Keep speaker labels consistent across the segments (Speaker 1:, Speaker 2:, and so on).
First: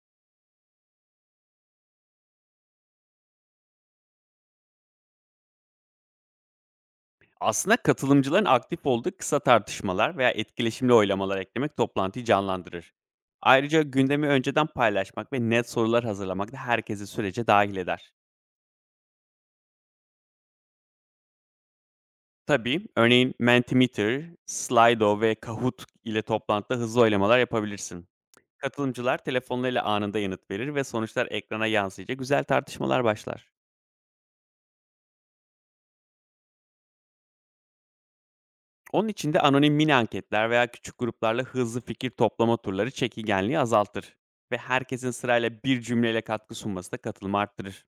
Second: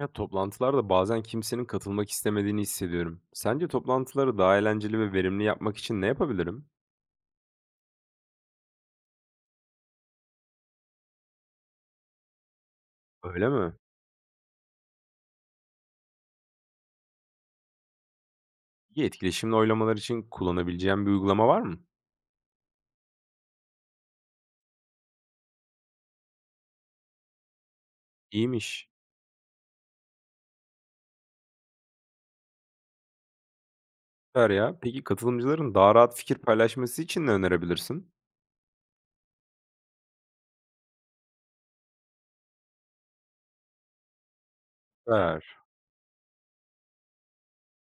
Speaker 1: Ya toplantılarda bazen kimsenin katılmak istemediğini hissediyorum. Sence toplantıları daha eğlenceli ve verimli yapmak için ne yapabilirim?
Speaker 2: Aslında katılımcıların aktif olduğu kısa tartışmalar veya etkileşimli oylamalar eklemek toplantıyı canlandırır.
Speaker 1: Öyle mi?
Speaker 2: Ayrıca gündemi önceden paylaşmak ve net sorular hazırlamak da herkesi sürece dahil eder.
Speaker 1: İyi etkileşimli oylamalar için kullanabileceğim bir uygulama var mı?
Speaker 2: Tabii, örneğin Mentimeter, Slido ve Kahoot ile toplantıda hızlı oylamalar yapabilirsin.
Speaker 1: İyiymiş.
Speaker 2: Katılımcılar telefonlarıyla anında yanıt verir ve sonuçlar ekrana yansıyınca güzel tartışmalar başlar.
Speaker 1: Süper ya. Peki katılımcıların daha rahat fikir paylaşması için ne önerebilirsin?
Speaker 2: Onun için de anonim mini anketler veya küçük gruplarla hızlı fikir toplama turları çekigenliği azaltır ve herkesin
Speaker 1: Süper.
Speaker 2: sırayla bir cümleyle katkı sunması da katılımı arttırır.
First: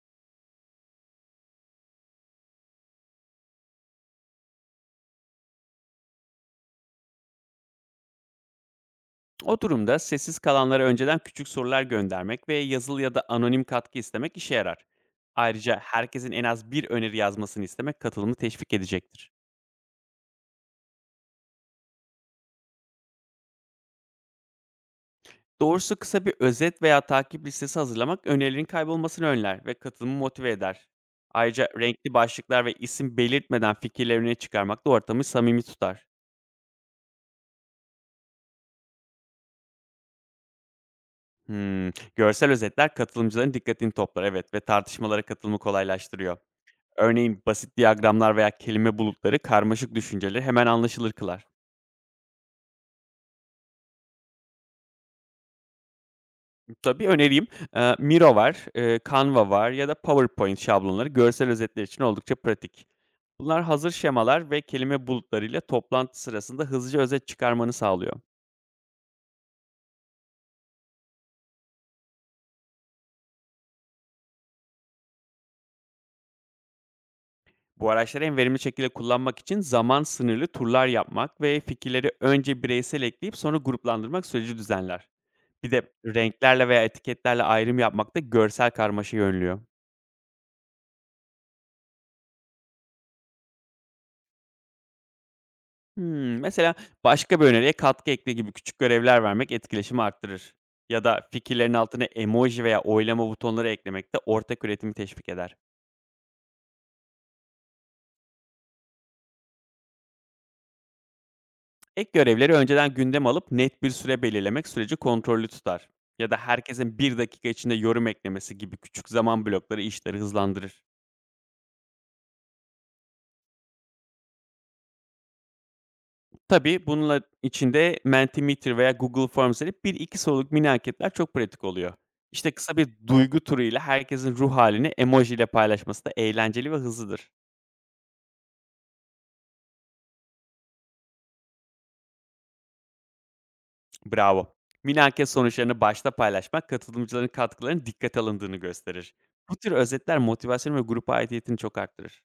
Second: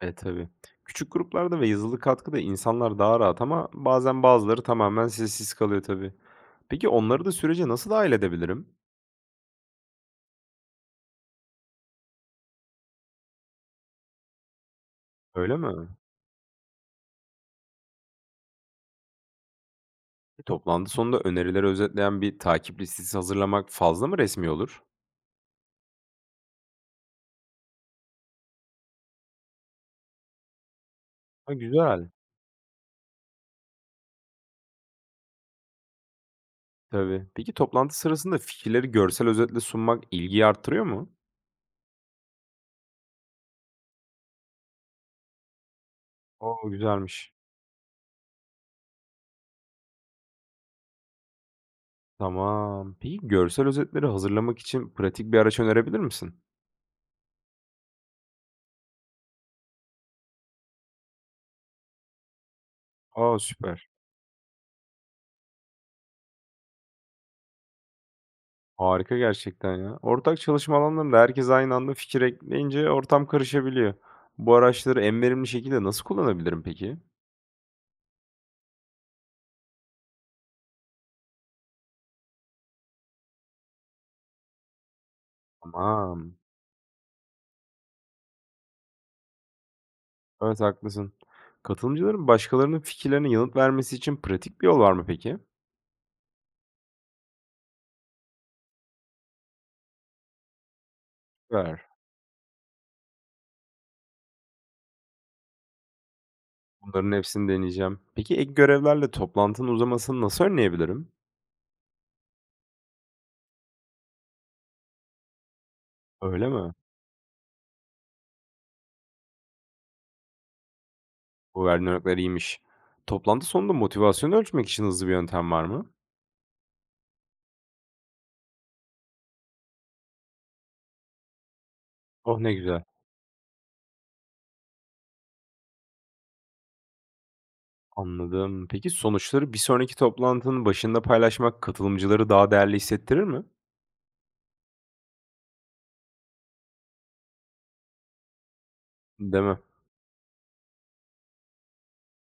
Speaker 1: E tabii. Küçük gruplarda ve yazılı katkıda insanlar daha rahat ama bazen bazıları tamamen sessiz kalıyor tabii. Peki onları da sürece nasıl dahil edebilirim?
Speaker 2: O durumda sessiz kalanlara önceden küçük sorular göndermek ve yazılı ya da anonim katkı istemek işe yarar.
Speaker 1: Öyle
Speaker 2: Ayrıca
Speaker 1: mi?
Speaker 2: herkesin en az bir öneri yazmasını istemek katılımı teşvik edecektir.
Speaker 1: Toplantı sonunda önerileri özetleyen bir takip listesi hazırlamak fazla mı resmi olur?
Speaker 2: Doğrusu kısa bir özet veya takip listesi hazırlamak önerilerin kaybolmasını önler ve katılımı motive eder.
Speaker 1: Ha,
Speaker 2: Ayrıca
Speaker 1: güzel.
Speaker 2: renkli başlıklar ve isim belirtmeden fikirlerini çıkarmak da ortamı samimi tutar.
Speaker 1: Tabii. Peki toplantı sırasında fikirleri görsel özetle sunmak ilgiyi arttırıyor mu?
Speaker 2: Hımm. Görsel özetler katılımcıların dikkatini toplar, evet, ve tartışmalara katılımı kolaylaştırıyor.
Speaker 1: O güzelmiş.
Speaker 2: Örneğin basit diyagramlar veya kelime bulutları karmaşık düşünceleri hemen anlaşılır kılar.
Speaker 1: Tamam. Peki görsel özetleri hazırlamak için pratik bir araç önerebilir misin?
Speaker 2: Tabii, önereyim, Miro var, Canva var ya da PowerPoint şablonları görsel özetler için oldukça pratik.
Speaker 1: Aa
Speaker 2: Bunlar
Speaker 1: süper.
Speaker 2: hazır şemalar ve kelime bulutlarıyla toplantı sırasında hızlıca özet çıkarmanı sağlıyor.
Speaker 1: Harika gerçekten ya. Ortak çalışma alanlarında herkes aynı anda fikir ekleyince ortam karışabiliyor. Bu araçları en verimli şekilde nasıl kullanabilirim peki?
Speaker 2: Bu araçları en verimli şekilde kullanmak için zaman sınırlı turlar yapmak ve fikirleri önce bireysel ekleyip sonra gruplandırmak süreci düzenler. Bir de
Speaker 1: Tamam.
Speaker 2: renklerle veya etiketlerle ayrım yapmak da görsel karmaşayı önlüyor.
Speaker 1: Evet, haklısın. Katılımcıların başkalarının fikirlerine yanıt vermesi için pratik bir yol var mı peki?
Speaker 2: Hımm, mesela başka bir öneriye katkı ekle gibi küçük görevler vermek etkileşimi arttırır. Ya da fikirlerin
Speaker 1: Süper.
Speaker 2: altına emoji veya oylama butonları eklemek de ortak üretimi teşvik eder.
Speaker 1: Bunların hepsini deneyeceğim. Peki ek görevlerle toplantının uzamasını nasıl önleyebilirim?
Speaker 2: Ek görevleri önceden gündeme alıp net bir süre belirlemek süreci kontrollü tutar. Ya da
Speaker 1: Öyle mi?
Speaker 2: herkesin bir dakika içinde yorum eklemesi gibi küçük zaman blokları işleri hızlandırır.
Speaker 1: Bu verdiğin örnekler iyiymiş. Toplantı sonunda motivasyonu ölçmek için hızlı bir yöntem var mı?
Speaker 2: Tabii, bununla içinde Mentimeter veya Google Forms gibi bir iki soruluk mini anketler çok pratik oluyor.
Speaker 1: Oh
Speaker 2: İşte
Speaker 1: ne
Speaker 2: kısa
Speaker 1: güzel.
Speaker 2: bir duygu turuyla herkesin ruh halini emoji ile paylaşması da eğlenceli ve hızlıdır.
Speaker 1: Anladım. Peki sonuçları bir sonraki toplantının başında paylaşmak katılımcıları daha değerli hissettirir mi?
Speaker 2: Bravo. Mini anket sonuçlarını başta paylaşmak katılımcıların katkılarının dikkate alındığını gösterir.
Speaker 1: Değil
Speaker 2: Bu
Speaker 1: mi?
Speaker 2: tür özetler motivasyon ve grupa aidiyetini çok arttırır.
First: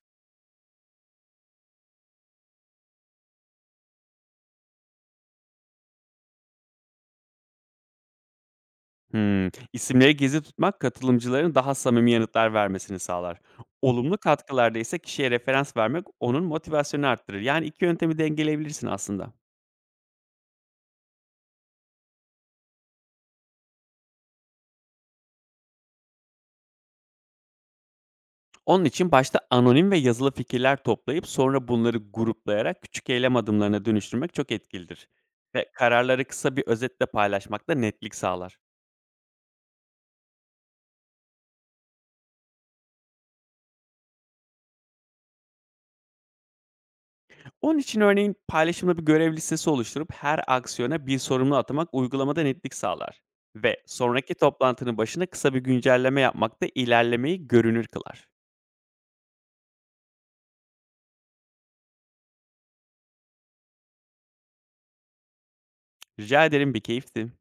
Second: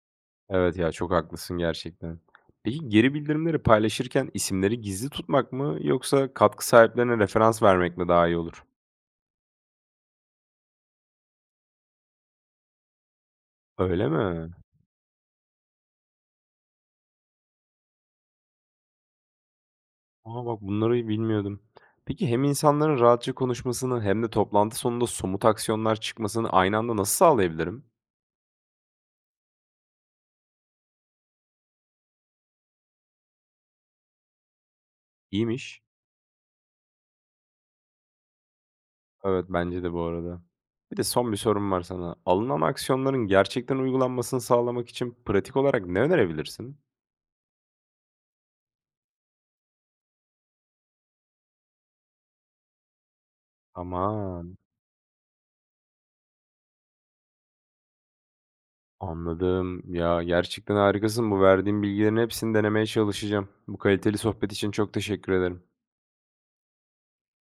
Speaker 1: Evet ya, çok haklısın gerçekten. Peki geri bildirimleri paylaşırken isimleri gizli tutmak mı yoksa katkı sahiplerine referans vermek mi daha iyi olur?
Speaker 2: Hımm. İsimleri gizli tutmak katılımcıların daha samimi yanıtlar vermesini sağlar.
Speaker 1: Öyle
Speaker 2: Olumlu
Speaker 1: mi?
Speaker 2: katkılarda ise kişiye referans vermek onun motivasyonunu arttırır. Yani 2 yöntemi dengeleyebilirsin aslında.
Speaker 1: Aa bak bunları bilmiyordum. Peki hem insanların rahatça konuşmasını hem de toplantı sonunda somut aksiyonlar çıkmasını aynı anda nasıl sağlayabilirim?
Speaker 2: Onun için başta anonim ve yazılı fikirler toplayıp sonra bunları gruplayarak küçük eylem adımlarına dönüştürmek çok etkilidir. Ve
Speaker 1: İyiymiş.
Speaker 2: kararları kısa bir özetle paylaşmak da netlik sağlar.
Speaker 1: Evet bence de bu arada. Bir de son bir sorum var sana. Alınan aksiyonların gerçekten uygulanmasını sağlamak için pratik olarak ne önerebilirsin?
Speaker 2: Onun için örneğin paylaşımlı bir görev listesi oluşturup her aksiyona bir sorumlu atamak uygulamada netlik sağlar. Ve sonraki
Speaker 1: Ama
Speaker 2: toplantının başına kısa bir güncelleme yapmak da ilerlemeyi görünür kılar.
Speaker 1: anladım. Ya, gerçekten harikasın. Bu verdiğin bilgilerin hepsini denemeye çalışacağım. Bu kaliteli sohbet için çok teşekkür ederim.
Speaker 2: Rica ederim, bir keyifti.